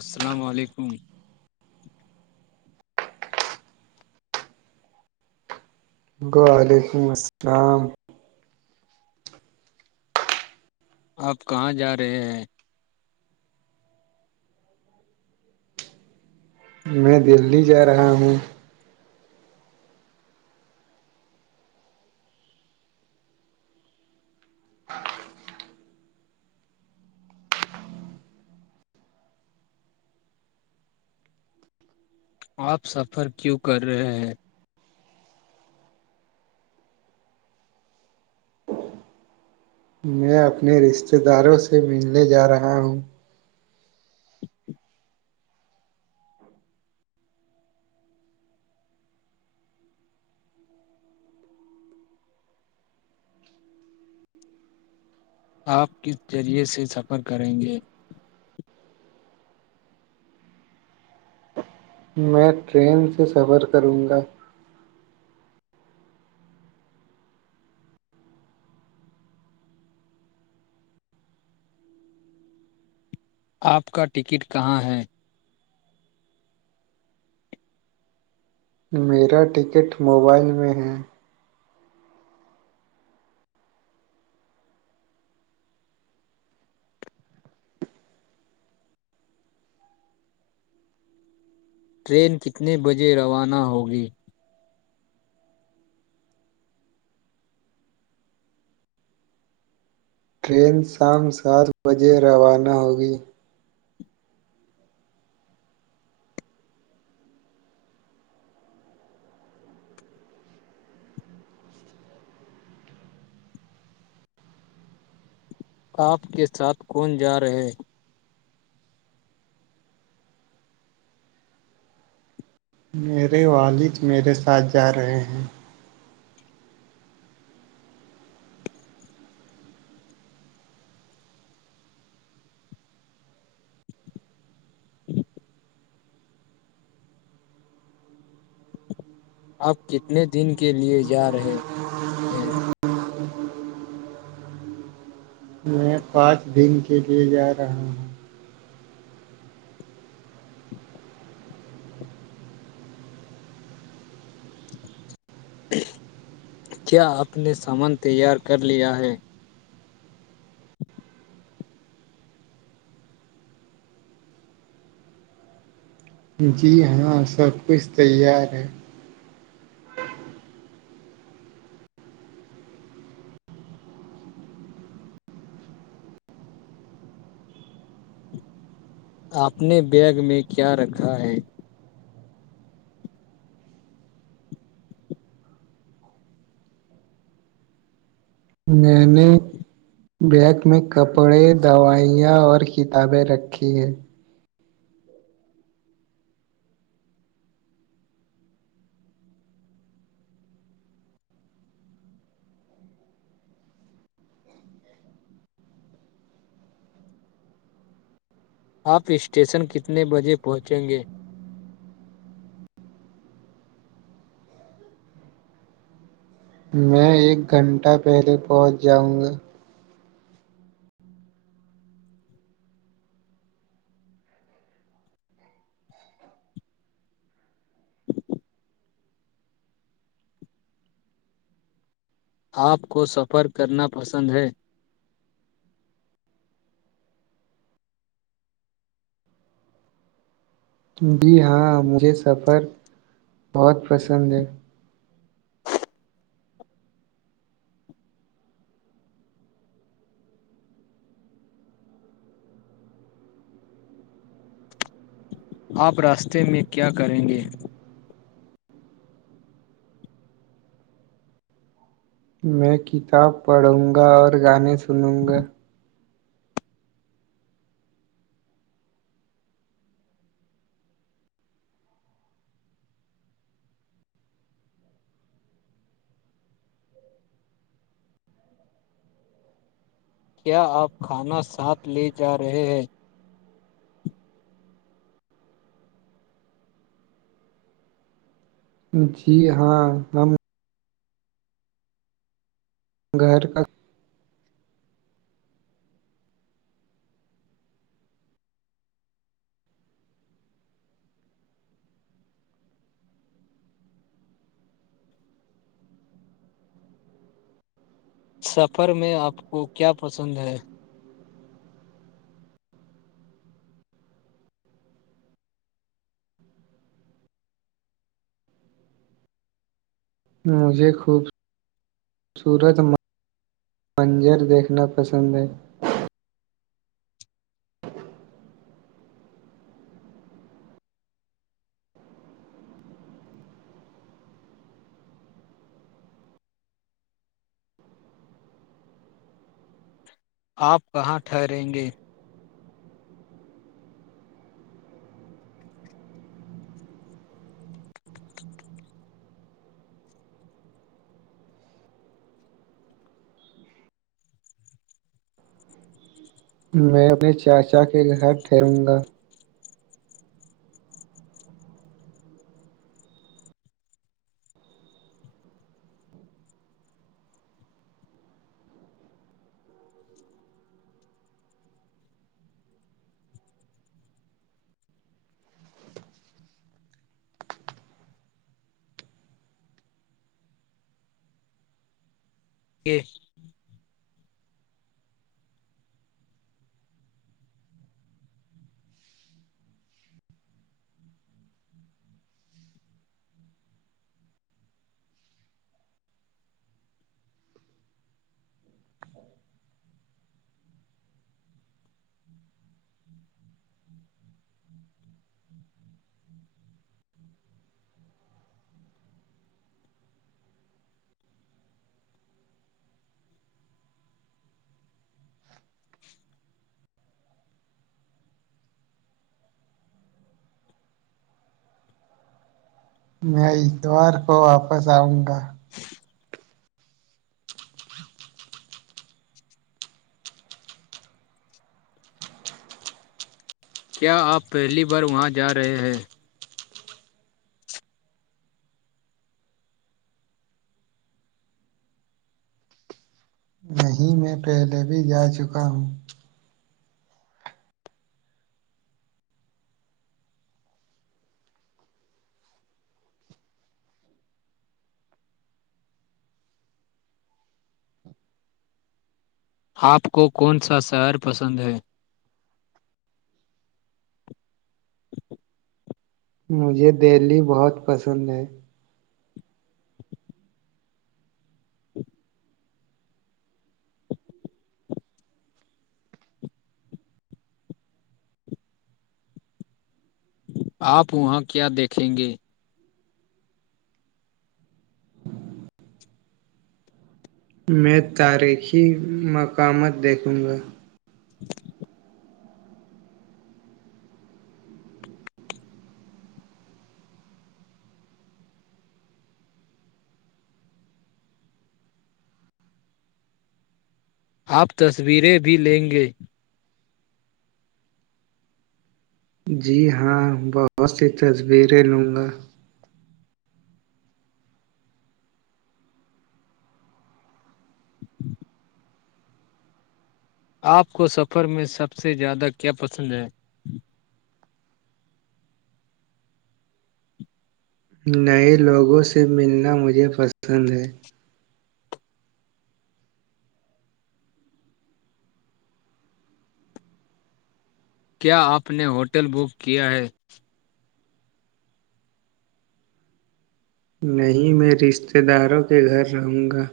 السلام علیکم وعلیکم السلام آپ کہاں جا رہے ہیں میں دہلی جا رہا ہوں آپ سفر کیوں کر رہے ہیں میں اپنے رشتہ داروں سے ملنے جا رہا ہوں آپ کس ذریعے سے سفر کریں گے میں ٹرین سے سفر کروں گا آپ کا ٹکٹ کہاں ہے میرا ٹکٹ موبائل میں ہے ٹرین کتنے بجے روانہ ہوگی ٹرین شام سات بجے روانہ ہوگی آپ کے ساتھ کون جا رہے میرے والد میرے ساتھ جا رہے ہیں [unintelligible] آپ کتنے دن کے لیے جا رہے ہیں [unintelligible] میں پانچ دن کے لیے جا رہا ہوں [unintelligible] کیا آپ نے سامان تیار کر لیا ہے جی ہاں سب کچھ تیار ہے آپ نے بیگ میں کیا رکھا ہے میں نے بیگ میں کپڑے دوائیاں اور کتابیں رکھی ہے آپ اسٹیشن کتنے بجے پہنچیں گے میں ایک گھنٹہ پہلے پہنچ جاؤں گا آپ کو سفر کرنا پسند ہے جی ہاں مجھے سفر بہت پسند ہے آپ راستے میں کیا کریں گے میں کتاب پڑھوں گا اور گانے سنوں گا کیا آپ کھانا ساتھ لے جا رہے ہیں جی ہاں ہم گھر کا سفر میں آپ کو کیا پسند ہے مجھے خوب سورت منجر دیکھنا پسند ہے آپ کہاں ٹھہریں گے میں اپنے چاچا کے گھر ٹھہروں گا [unintelligible] میں اتوار کو واپس آؤں گا [unintelligible] کیا آپ پہلی بار وہاں جا رہے ہیں نہیں میں پہلے بھی جا چکا ہوں آپ کو کون سا شہر پسند ہے [unintelligible] مجھے دہلی بہت پسند ہے [unintelligible] [unintelligible] آپ وہاں کیا دیکھیں گے میں تاریخی مقامات دیکھوں گا [unintelligible] آپ تصویریں بھی لیں گے جی ہاں بہت سی تصویریں لوں گا [unintelligible] آپ کو سفر میں سب سے زیادہ کیا پسند ہے نئے لوگوں سے ملنا مجھے پسند ہے کیا آپ نے ہوٹل بک کیا ہے نہیں میں رشتتے داروں کے گھر رہوں گا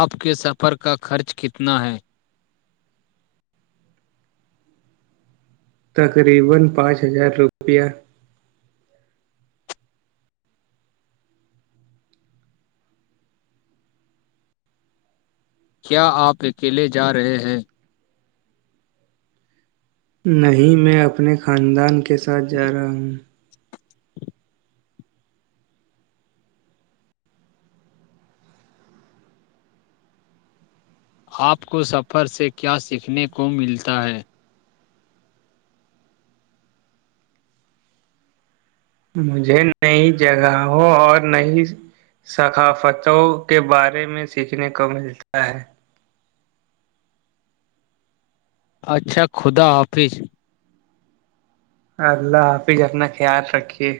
آپ کے سفر کا خرچ کتنا ہے تقریبا پانچ ہزار روپیہ کیا آپ اکیلے جا رہے ہیں نہیں میں اپنے خاندان کے ساتھ جا رہا ہوں آپ کو سفر سے کیا سیکھنے کو ملتا ہے مجھے نہیں جگہ ہو اور نہیں ثقافتوں کے بارے میں سیکھنے کو ملتا ہے اچھا خدا حافظ اللہ حافظ اپنا خیال رکھیے